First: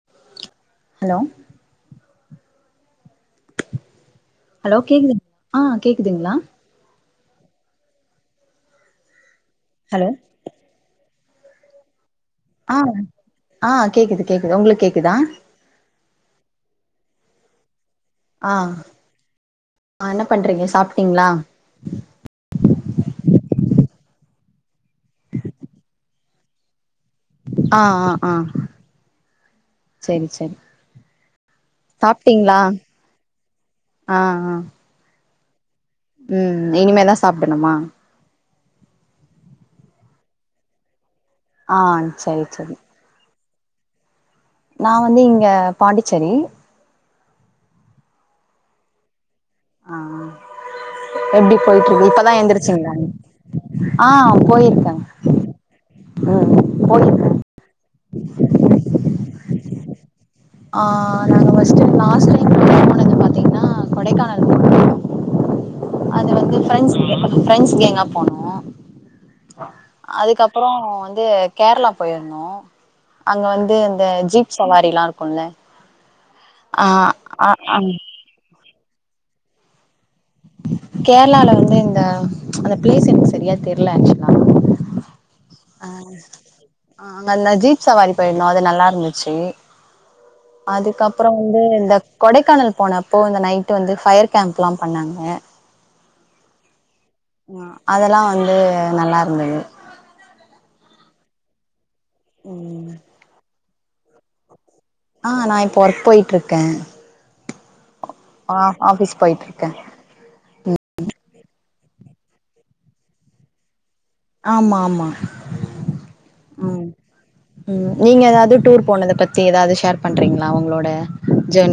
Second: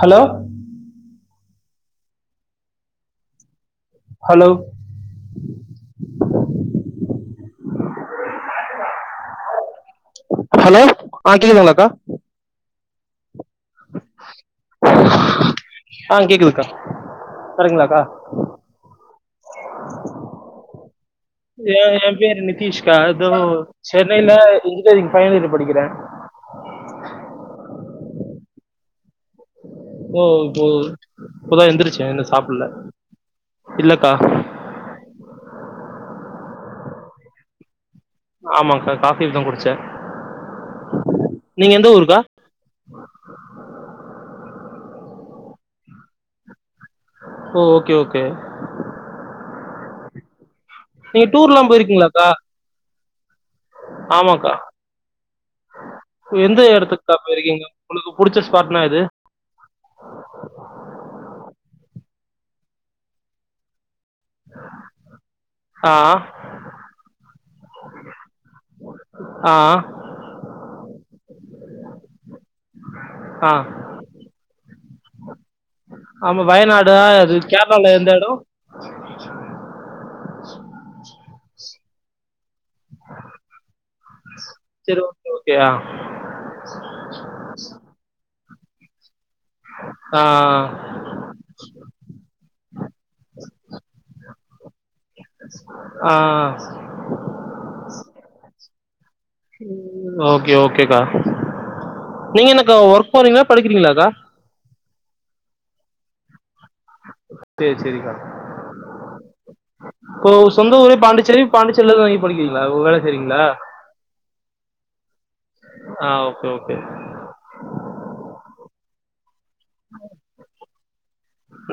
hello hello hello கேக்குதுங் ஆ கேக்குதுங்ளா ஹலோ ஹலோ ஆ கேக்குதுங்ளாகா ஆ ஆ கேக்குது கேக்குது உங்களுக் கேக்குதா ஆ கேக்குதுக்கா சரிங்ளாக்கா ஆ ஆ என்ன பண்றீங்க சாப்ட்டீங்ளா ஏ எம்பேரு நித்தீஷ்கா தோ சென்னையில இன்ஜினியரிங் ஃபைனல் இயர் படிக்கிறே ஆ அ ஆ ஓ செரி செரி இப்போ இப்போதா எந்திரிச்சே இன்னு சாப்ட்டீங்ளா சாப்புல்ல இல்லக்கா ஆ ஆ ம் இனிமேதா சாப்புட்ணுமா ஆமாக்கா காஃபி தா குடிச்சே ஆ சேர் செரி நா வந்து இங்க பாண்டிச்சேரி ஓ ஓகே ஓகே ஆ நீங்க எப்டி டூர்லாம் போய்ட்டுருக்கு போயிருக்கீங்களாக்கா இப்பதா எந்திரிச்சீங்ளா நீங் ஆமாக்கா ம் எந்த எடத்துக்கா போயிருக்கே போயிருகீங்க உனக்கு புடிச்ச ஸ்பாட்னா எது ஆ நாங்க ஃபர்ஸ்டு லாஸ்ட் டைம் போனது பாத்தீங்னா கொடைக்கானல் ஆ அது வந்து ஃப்ரெண்ட்ஸ் ஃப்ரெண்ட்ஸ் கேங்கா போனோ ஆ அதுக்கப்றோ வந்து கேரளா போயிருந்தோ அங்க ஆ வந்து இந்த ஜீப் சவாரிலா இருக்கூல ஆமா வயநாடு அது கேரளால எந்த எடோ கேரளால வந்து இந்த அந்த பிளேஸ் எனக்கு செரியா தெரில ஆக்சுலா செரி ஓக் ஆ ஆ அங்க அந்த ஜீப் சவாரி போயிருந்தோமக்ஷ அது நல்லாருந்துச்சி ஆ அதுக்கப்றோ வந்து இந்த கொடைக்கானல் போனப்போ இந்த நைட்டு வந்து ஃபயர் கேம்ப்லா பண்ணாங் ங்க ஆ ஆ அதெல்லா வந்து நல்லார் ஓகே ஓகேக்கா நீங்க என்னக்கா ஒர்க் போறீங்ளாப் படிக்கிறீங்ளாக்கா ஆ நா இப்போ ஒர்க் போயிட்டுருக்கே சேர் செரிக்கா ஆ ஆஃபீஸ் போய்ட்ருக்கே இப்போ சொந்த ஊரே பாண்டிச்சேரி பாண்டிச்சேரிலதா தங்கி படிக்கிறீங்களா வேல செய்றீங்களா ஆமா ஆமா ஆ ஓகே ஓகே ம் ம் நீங்க ஏதாவ்து டூர் போனத பத்தி ஏதாவ்து ஷேர் பண்றீங்ளா அவுங்ளோட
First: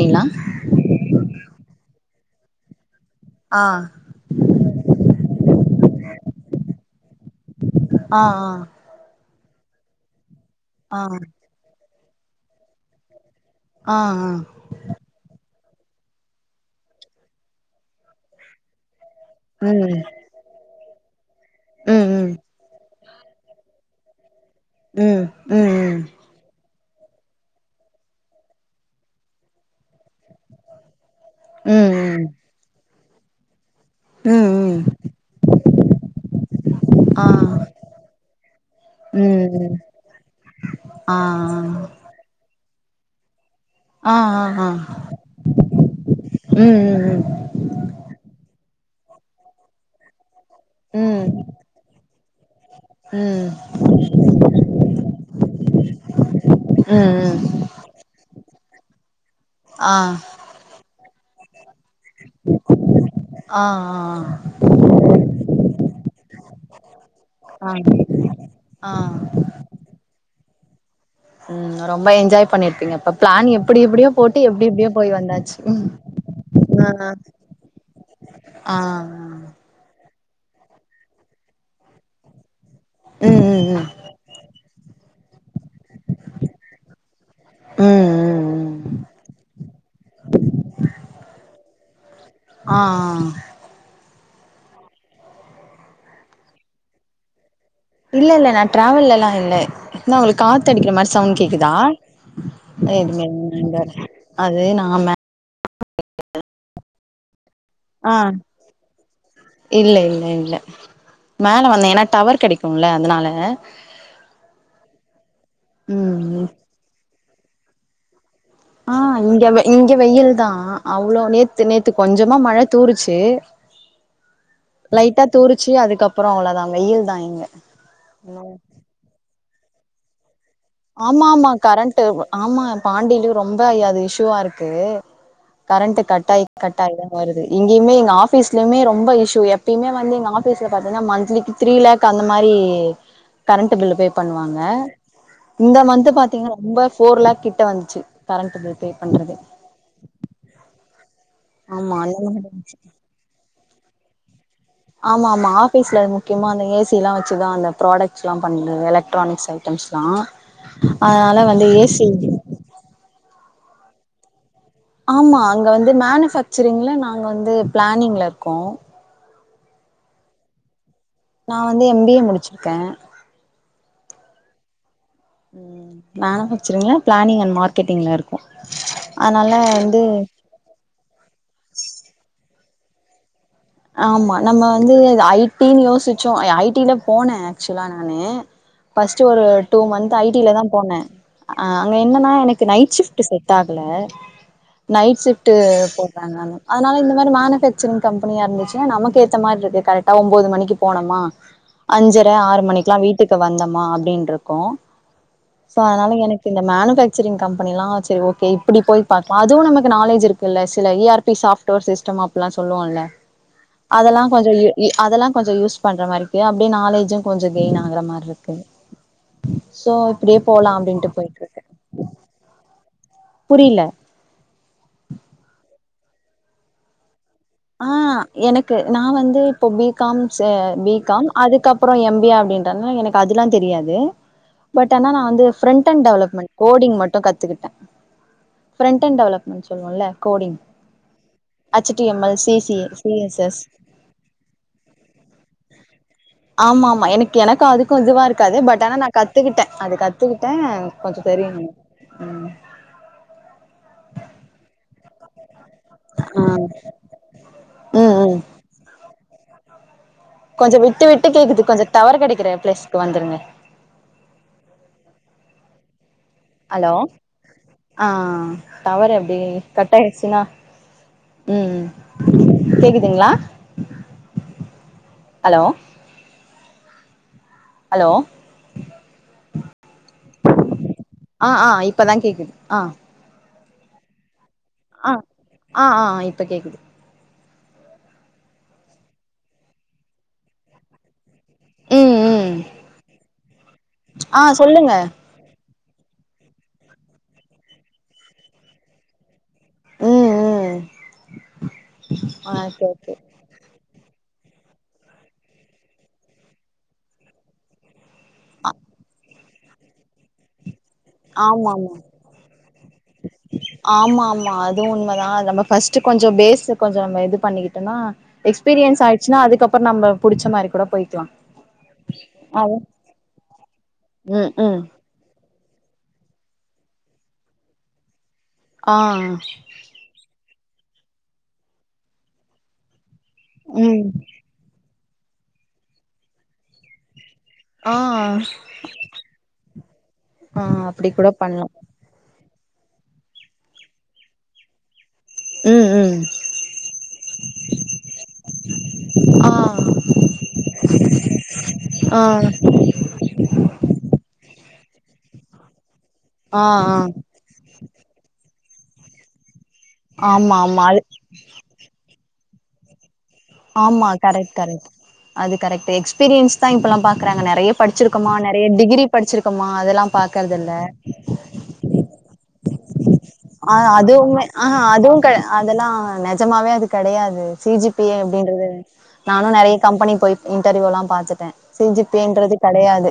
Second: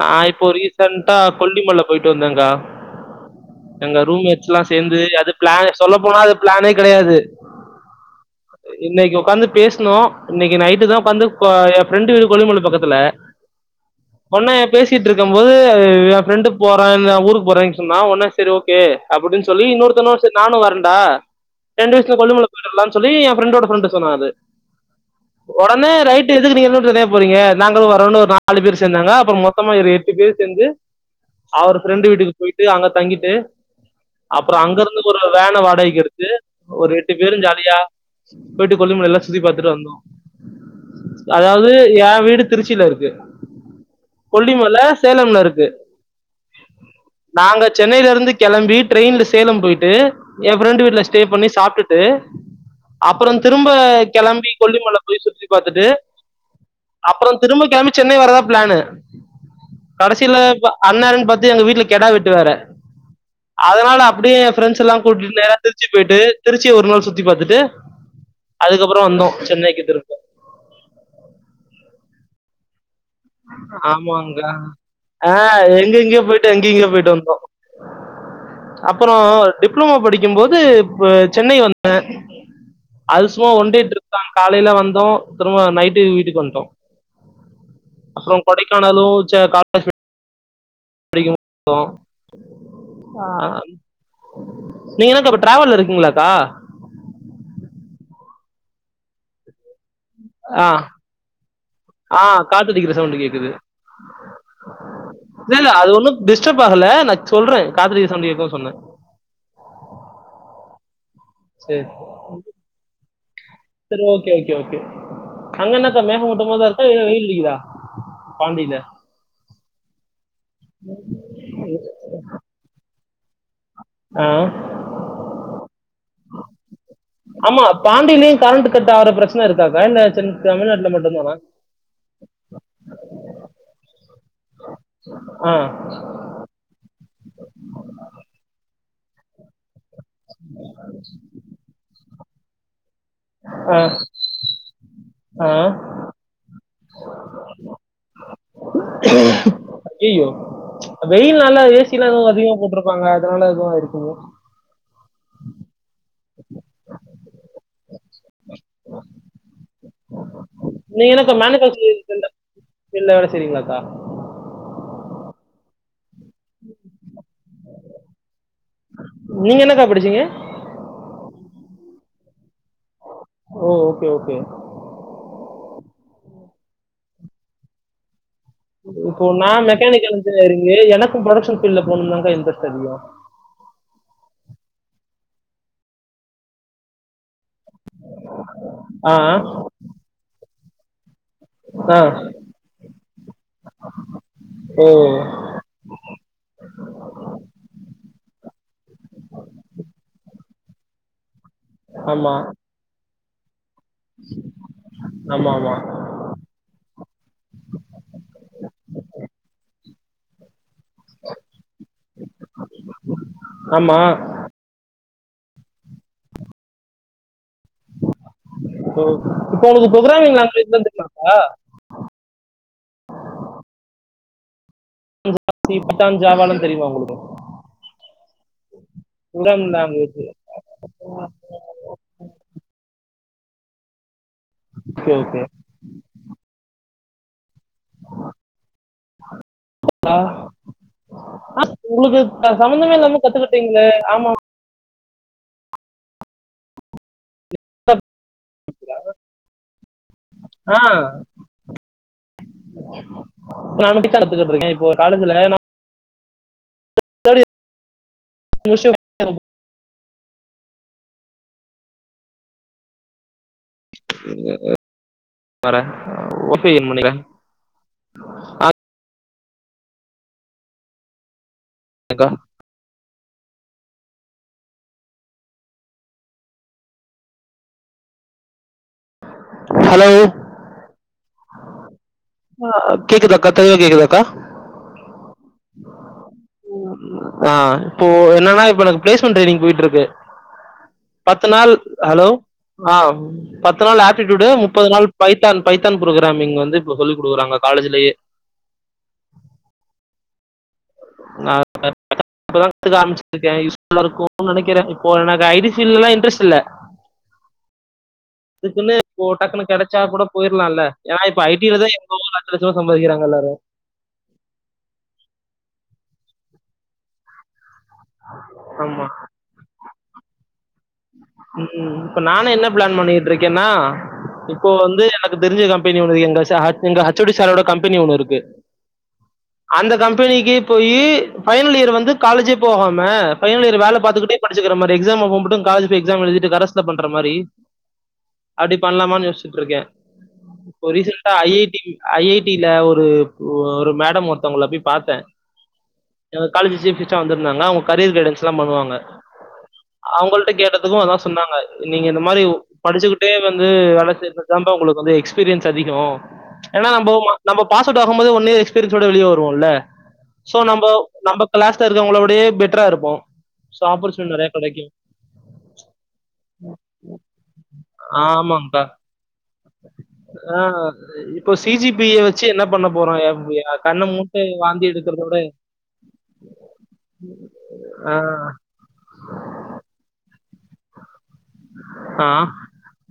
நா இப்போ ரீசண்ட்டா கொல்லிமல போயிட்டு வந்தேங்க்கா ஆ எங்க ரூம் மேட்ஸ்லா சேந்து அது ப்ளா சொல்ல போனா அது ப்ளானே கெடையாது ஆ இன்னைக்கு ஒக்காந்து பேசு னோ இன்னைக்கு நைட்டு ஆ தா ஒக்காந்து ஏன் ஃப்ரெண்டு வீடு கொல்லிமல பக்கத்துல ஆ ஆ ஆ ஒன்னே பேசிட்டு இருக்கம்போது ஏ ஃபிரெண்டு போறே நா ஊருக்கு போறேன் சொன்னா ஒன்னே சரி ஓகே அப்புடின் சொல்லி ம் இன்னொருத்தனு சரி நானு வரன்டா ரெண்டு வேரு சேந்து ம் கொல்லிமல போய்ட்டு வர்லா சொல்லி ஏ ஃபிரெண்டோட ஃபிரெண்ட் சொன்னாரு ம் ம் ஒடனே ம் ரைட்டு எதுக்கு நீ தனியா போறீங்க நாங்களு வரோனு ஒரு நாலு பேர் சேந்தாங்க அப்றம் மொத்தமா ஒரு எட்டு பேர் சேந்து ம் அவர் ஃப்ரெண்டு வீட்டுக்கு போய்ட்டு அங்க தங்கிட்டு ம் அப்றம் ம் ம் ம் அங்கருந்து ஒரு வேன வாடகைக்கு எடுத்து ஒரு எட்டு ஆ பேரு ஜாலியா போயிட்டு கொல்லி மலைலா சுத்தி ம் பாத்துட்டு ம் வந்தோ ஆ அதாவது ஏ வீடு திருச்சில இருக்கு ஆ ஆ ஆ ஆ கொல்லிமல சேலம்ல இருக்கு ம் ம் நாங்க சென்னைலருந்து கெளம்பி ட்ரெயின்ல சேலம் போயிட்டு ஏ ஃப்ரெண்டு ம் வீட்ல ஸ்டே ம் பண்ணி சாப்டுட்டு அப்றம் ம் திரும்ப கெளம்பி கொல்லிமல போய் சுத்தி பாத்துட்டு ம் அப்றம் ம் திரும்ப கெளம்பி சென்னை வரதா ப்ளானு ஆ கடைசில ப அன்னேரன் பாத்து எங்க வீட்ல கெடா வெட்டு வேற ஆ ஆ அதனால அப்டே ஏ ஃப்ரெண்ட்ஸ் எல்லா கூட்டி நேரா திருச்சி பேட்டு திருச்சி ஒரு நாள் சுத்தி பாத்துட்டு ஆ ஆ அதுக்கப்றரோ ஆ வந்தோ சென்னைக்கு திரும்ப ம் ரொம்ப என்ஜாய் பண்ணிருப்பீங்க அப்ப பிளான் எப்டி எப்டியோ ஆமாங்க போட்டு எப்டி எப்டியோ போய் அ வந்தாச்சு ம் எங்கங்யோ போயிட்டு எங்கங்யோ போயிட்டு ஆ வந்தோ ஆ அப்பரோ டிப்ளமோ படிக்கம்போது ப சென்னை வந்தே அது ம் சும்மா ஒண்டே ம் ம் ட்ரிப் தா காலைல வந்தோ திரும்ப நைட்டு வீட்டுக்கு வன்ட்டோ ம் அப்றம் ம் ம் கொடைக்கானாலு சா [unintelligible] [unintelligible] ஆ நீங்க என்னக்கா இப்ப டிராவல்ல இருக்கீங்ளாக்கா இல்ல இல்ல நா டிராவல்ல ல்லா இல்ல ன்னா உங்ளுக்கு ஆ காத்தடிக்ற மாரி சவுண்ட் கேக்குதா ஆ காத்தடிக்கிற எது சவுண்ட் கேக்குது [unintelligible] இல்ல அது நா மே இல்ல இல்ல அது ஒன்னு டிஸ்டப் ஆகல நா சொல்றே காத்தடிக்கற ஆ சவுண்டு கேக்குது சொன்னே இல்ல இல்ல இல்ல மேல சேரி வந்தே ஏன்னா டவர் கெடைக்கும்ல அதனால சேரி ஓகே ஓகே ஓகே அங் என்னாக்கா மேக ம் மூட்டமா தா இருக்கா இல்ல வெயில் அடிக்குதா பாண்டியில ஆ இங்க வெ இங்க வெயில் தா அவ்ளோ நேத்து நேத்து கொஞ்சமா மழ தூறு ச்சி ஆ அதுக்கப்புறோ அவ்ளோதாங்க வெயில் தா இங்க ஆமா பாண்டியிலயு கரண்ட் கட்டாகுற பிரச்சன இருக் க்கா வேல சின் ஆமா ஆமா கரண்ட் ஆமா பாண்டியிலு ரொம்ப ஐ அது இஷூவா இருக்கு ஆ கரண்ட் கட்டாய கட்டாயி தா வருது இங்கேயுமே எங்க ஆபீஸ்லயுமே ரொ ரொம்ப இஷ்யூ எப்பியுமே வந்து எங்க ஆபீஸ்ல பாத்தீனா மந்த்லிக்கு த்ரீ லேக் அந்த மாரி கரண்ட் ஆ பில் பே பண்ணுவாங்க ஆ இந்த மந்த் பாத்தீங்கன்னா ரொம்ப ஃபோர் லேக் கிட்ட வந்த்ச்சு கரண்ட் பில் பே பண்றதே வெயில் நாளல ஏ சிலா எதுவு அதிகமா போட்டிருப்பாங்க அதனால எதுவு ஆய்ருக்குமோ ஆமா ஆமா ஆஃபீஸ்லந் முக்கியமா அந்த ஏசி எல்லா வச்சுதா அந்த ப்ராடக்ட்ஸ்லா பண்ற எலக்ட்ரானிக்ஸ் ஐட்டம்ஸ்லா நீ என்னக்கா அதனால வந்து மேனிபேக்சரில ஏசி பன்ற ஃபீல்ல வேல செய்றீங்களாக்கா ஆமா அங்க வந்து மேனிபேக்ச்ரிங்ல நாங்க வந்து பிளானிங்லருக்கோ நீங்க என்னக்கா படிச்சீங்க நா வந்து எம் பி ஏ முடிச்சிருக்கே ஓ ஓகே ஓகே ம் மேனுபக்சரிங்ல பிளானிங் அண்ட் மார்கெட்டிங்ல இருக்கு இப்போ நா மெக்கானிக்கல் இஞ்சினியரிங்கு எனக்கும் புரொடக்க்ஷன் ஃபீட்ல போணுதான் இன்ட்ரெஸ்ட் மொத்த எவ்ளோ ஆமா நம்ம வந்து ஐ டினு யோசிச்சோ ஐ டில போனே ஆக்சுவலா நானு ஆ ஃபஸ்ட் ஒரு டூ மந்த் ஐ டி ல தான் போனேன் அஹ் அங்க ஆ என்னன்னா எனக்கு நைட் ஷிப்ட் செட் ஆகல ஓ நைட் ஷிப்ட் போடுறாங்க அங்க அதனால இந்த மாதிரி மேனுபேக்சரிங் கம்பெனியா இருந்து நமக்கு ஏத்த மாரி இருக்கு கரெக்டா ஒன்பது மணிக்கு போனோமா அஞ்சர ஆமா ஆறு மணிக்குல்லா வீட்டுக்கு வந்த ம்மா அப்டின் இருக்கும் ஆமா ஆமா சோ அதனால எனக்கு இந்த மேனுபக்சரிங் கம்பெனிலாம் சேரி ஓகே இப்படி போய் பாக்கலாம் அதுவும் நம்ம க்கு நாலேஜ் இருக்குல்ல சில E R P software system அப்டில்லாம் சொல்லுவோம்ல ஆமா அதெல்லா கொஞ்ச யு யு அதெல்லா கொஞ்ச யூஸ் பண்ற மாரிக்கு அப்டி நாலேஜு கொஞ்ச கெயின் ஆகுற மாரி இருக்கு இப்போ இப்போ உங்களுக்கு சோ ப்ரோக்ராமிங் அப்டியே போலா லாங்குவேஜ்லாம் அப்டின்ட்டு தெரியுமாக்கா போயிட்டு இருக்கு புரியில ப் பத்தான் ஷாவாலா தெரியமா உங்களுக்கு ஆஹ் எனக்கு நா வந்து இப்போ programming B language com B com அதுக்கப்புறம் எம் பி ஏ அப்டி எங்கண்ண எனக் எனக்கு அதுல்லாம் தெரியாது பட் ஆனா ஓகே நா ஓகே வந்து ஃபிரண்ட் அன்ட் டெவலப்மெண்ட் கோடிங் மட்டும் கத்துக்கிட்டேன் ஃப்ரண்ட் அண்ட் டெவலப்மெண்ட் சொல்லுவோம்ல்ல coding H T M L ஸ் சம்பந்தமே இல்லாம கத்துக்கிட்டீங்களே ஆமா ஆமா ஆமா ஆமா எனக் எனக்கும் அதுக்கும் இதுவா இருக்காது பட் ஆனா நா கத்துக்கிட்டேன் அது கத்துக்கிட்டேன் ஆ கொஞ்சம் தெரியும்ங்க உம் நா மட்டும் தான் கத்துகிட்டு இருக்கேன் இப்போ காலேஜ்ல நா ஆஹ் உம் உம் [unintelligible] கொஞ்சம் விட்டு விட்டு கேக்குது கொஞ்சம் டவர் கிடைக்கிற ப்ளேஸ்க்கு வந்துருங்க வறேன் ஹலோ ஆஹ் ஆஹ் டவர் எப்படி கட்டாயிடுச்சுனா ம் ஆக்கா ம் கேக்குதுங்ளா ஹலோ ஹலோ ஹலோ ஆ ஆ இப்பதா கேக்குது ஆ கா தெளிவா கேக்குதாக்கா ஆ ஆ ஆ இப்ப கேக்குது ஆ இப்போ என்னன்னா இப்ப எனக்கு பிளேஸ்மெண்ட் ட்ரெய்னிங் போயிட்ருக்கு பத்து நாள் ம் ஹலோ ம் ஆ பத்து நாள் ஆ ஆப்டிடியூடு முப்பது சொல்லுங்க நாள் பைத்தான் பைத்தான் புரோக்ராமிங் வந்து இப்ப சொல்லி குடுக்குறாங்க காலேஜ்லியே ம் ம் நா [inaudible] இப்பதா ஆ ஓகே கத்துக்க ஓகே ஆரமிச்சிருக்கே யூஸ்ஃபுல்லாருக்கு க்குன் நெனைக்கிறே இப்போ எனக்கு ஐ டி ஃபீல்ட் லா இன்ட்ரெஸ்ட் இல்ல அதுக்குன்னு இப்போ டக்குனு கெடச்சா கூட போயிறலா இல்ல ஏனா இப்ப ஐ டிலதா ஆமாமா எங்க ஊருல லட்ச லட்சமா சம்பாரிக்றாங்க எல்லாரு ஆமா ஆமா அதுவு உண்மதா நம்ம ஃபஸ்ட்டு கொஞ்சோ பேஷூ கொஞ்சோ நம்ம இது பண்ணிக்கிட்டனா எக்ஸ்பீரியன்ஸ் ஆமா ஆயிச்சின்னா அதுக்கப்றோ நம்ம புடிச்ச மாரி கூட போய்க்கலா ம் இப்ப நானு என்ன அது பிளான் பண்ணிட்ருக்கேன்னா ம் இப்போ ம் வந்து எனக்கு தெரிஞ்ச கம்பெனி ஒன்னு எங்க சா எங்க ஹச் ஓ டி சாரோட கம்பெனி ஒன்னு இருக்கு ஆ அந்த கம்பெனிக்கு போயி ஃபைனல் இயர் வந்து காலேஜே போகாம ஃபைனல் இயர் வேல ம் பாத்துகிட்டே படிச்சிக்கிற மாரி எக்ஸாம் அப்ப மட்டு காலேஜ் போயி எக்ஸாம் எழுதிட்டு கரஸ்ல பண்ற மாரி ஆ அப்டி பண்ணலாமான்னு யோசிச்சீட்டு இருக்கே ஆ இப்போ அப்டி கூட ரீசண்டா ஐ ஐ பண்லா டி ஐ ஐ டி லா ஒரு ஒரு மேடம் ஒருத்தவங்கள போய் பாத்தே ம் ம் எங்க காலேஜ் சீப் கெஸ்ட்டா வந்திருந்தாங்க அவுங்க கரியர் கைடன்ஸ்ல்லா பண்ணுவாங்க ஆ அவங்கள்ட்ட கேட்டதுக்கு அதா சொன்னாங்க நீங்க இந்த ஆ மாரி படிச்சிக்கிட்டே வந்து வேல செய்றது அதாப்பா உங்களுக்கு வந்து எக்ஸ்பீரியன்ஸ் அதிகோ ஆ ஆ ஏன்னா நம்ப நம்ப பாஸ்அவுட் ஆகும்போதே ஒன் இயர் எக்ஸ் பீரியன்ஸ்சோட வெளிய வருவோல்ல ஆமா சோ ஆமா நம்ப அது நம்ப கிளாஸ்ல இருக்கவங்கள விடயே பெட்டரா இருப்போ சோ ஆமா ஆப்பர்ச்சுனிட்டி நெறைய கரெக்ட் கெடைக்கு கரெக்ட் அது கரெக்ட் எக்ஸ்பீரியன்ஸ் தா இப்பெல்லா பாக்குறாங்க நெறைய படிச்சிருக்கோமா நெறைய ஆமாங்க்கா டிகிரி படிச்சிருக்கோமா அதெல்லா பாக் ஆ இப்போ சி ஜி பிய வச்சி என்ன பண்ண போறோ எ ஆ கண்ண அதுவுமே மூட்டு ஆஹ வாந்தி அதுவு எடுக்கிறதோட கெடை அதெல்லா நெஜமாவே அது கெடையாது சி ஜி பிய ஆ எப்டி என்றது நானு நெறைய கம்பெனி போய் இன்டர்வியூல்லா பாத்துக் கே‌ ஆ செஞ்சிப்பேன்றது கெடையாது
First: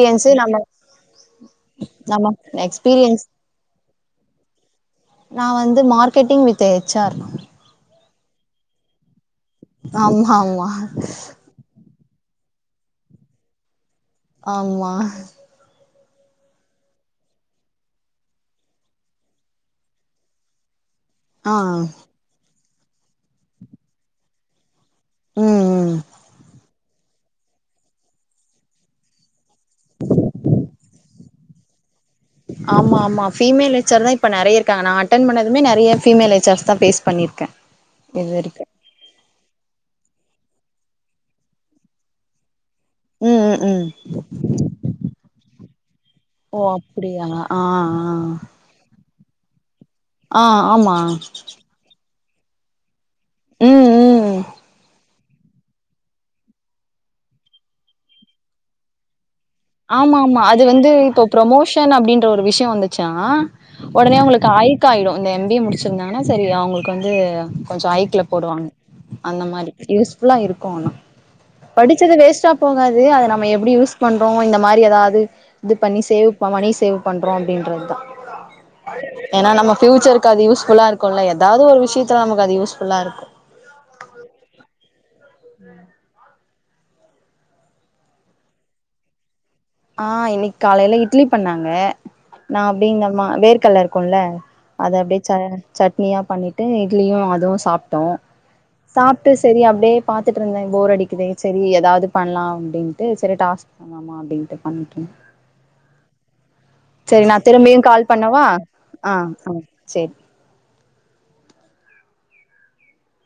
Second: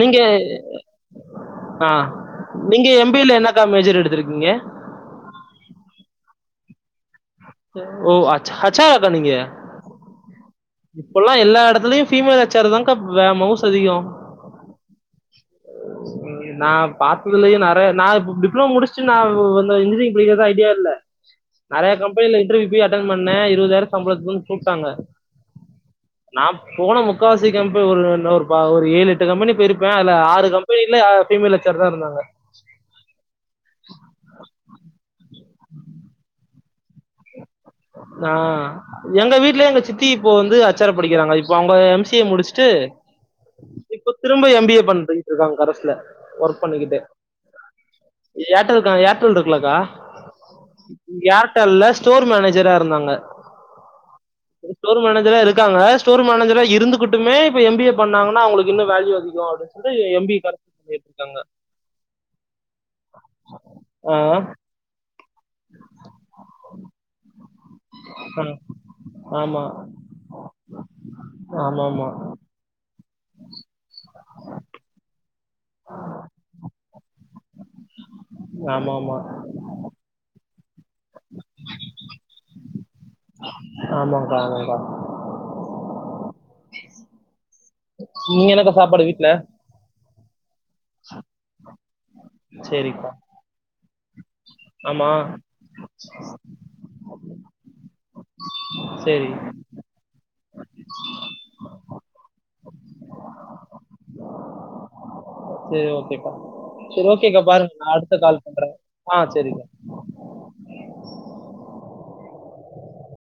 நீங்க நம்ம ஆ நம்ம நீங்க எம் பி எஸ்பீரியன்ஸ் ஏ ல என்னக்கா மேஜர் எடுத்திருக்கீங்க நா வந்து மார்க்கெட்டிங் வித் ஹெச் ஆர் ஓ அச் ஹெச் ஆராக்கா நீங்க ஆமா ஆமா இப்பெல்லா எல்லா இடத்துலயு ஃபீமேல் ஹெச் ஆர் தாக்கா வே மவுஸ் அதிகோ ஆமா ம் நா பாத்ததுலயே நெறைய நா இப்ப டிப்ளோமோ முடிச்சிட்டு நா வந்து இன்ஜினியரிங் படிக்கிறதா ஐடியா இல்ல ஆ ஆ நெறைய கம்பெனில இன்டர்வியூ போய் அட்டன் பண்ணே இருபதாயிரோ சம்பளத்துக்குன்னு கூப்ட்டாங்க ம் ம் நா போன முக்காவாசி கம்பெ ஒரு ஒரு பா ஒரு ஏழு எட்டு கம்பெனி போயிருப்பே அதுல ஆறு கம்பெனில்ல ஃபிமேல் ஹெச் ஆர் தா இருந்தாங்க ஆமா ஆமா பீமேல் ஹெச் ஆர் தா இப்ப நெறைய இருக்காங்க நான் அட்டன் பண்ணது அதுமே நெறைய பீமேல் ஹெச் ஆர்ஸ் தா பேஸ் பண்ணிருக்கே இது ஆ வரைக்கு எங்க வீட்லயே எங்க சித்தி இப்போ வந்து ஹெச் ஆரா படிக்கிறாங்க இப்ப அவுங்க எம் சி ஏ முடிச் ட்டு ம் ம் ம் இப்ப திரும்ப எம் பி ஏ பண்ணிட்டு இருக்காங்க கரஸ்ல ஒர்க் ஓ பண்ணிக்கிட்டே அப்டியா ஆ ஆ ஏர்டெல்க்கா ஏர்டெல் இருக்குலக்கா ஆ ஆமா ஏர்டெல்ல ஸ்டோர் மேனேஜரா இருந்தாங்க ம் ம் ஸ்டோர் மேனேஜ ரா இருக்காங்க ஸ்டோர் மேனேஜரா இருந்துகிட்டுமே இப்ப எம் பி ஏ பண்ணாங்கன்னா அவுங்களுக்கு இன்னு வேல்யூ அதிகோ ஆமா ஆமா அது வந்து இப்போ ப்ரமோஷன் அப்டின்ற ஒரு விஷயோ வந்துச்சா ஆ உடனே அவங்களுக்கு ஐக் ஆயிடும் இந்த எம்பிஏ முடிச்சிருந்தாங்கன்னா சரி அவங்களுக்கு வந்து கொஞ்சம் ஐக்ல ஆ போடுவாங்க அந்த ஆமா மாதிரி யூஸ்ஃபுல்லா இருக்கும் ஆனா ஆமா ஆமா படிச்சது வேஸ்ட்டா போகாது அதை நம்ம எப்படி யூஸ் பண்றோம் இந்த மாதிரி ஏதாவது இது பண்ணி சேவ் ப மணி சேவ் பண்ணுறோம் அப்படின்றது தான் ஆமா ஆமா ஏன்னா நம்ம ஃபயூச்சர்க்கு அது யூஸ் ஃபுல்லா இருக்குல்ல ஏதாவது ஒரு விஷயத்தல நமக்கு அது யூஸ்ஃபுல்லா இருக்கும் ஆமாங்க்கா ஆமாங்க்கா நீங்க என்னக்கா சாப்பாடு வீட்டுல ஆஹ் இன்னைக்கு காலையில இட்லி பண்ணாங்க நான் சரிக்கா அப்படிங்கம்மா வேர்க கல்ல இரு க்குல்ல அதை ஆமா அப்படியே ச சட்னியா பண்ணிட்டு இட்லியும் அதுவும் சாப்பிட்டோம் சாப்பிட்டு சரி அப்படியே பாத்துட்டு இருந்தேன் போர் அடிக்குது சரி ஏதாவது பண்ணலாம் அப்படின்ட்டு சரி டா ஆமா அப்படின்ட்டு சரி ஓகேக்கா சரி ஓகேக்கா நான் பாருங்க திரும்பியும் நான் கால் அடுத்த பண்ணவா பண்றேன் ஆ ஆஹ் ஆஹ சரிக்கா செரி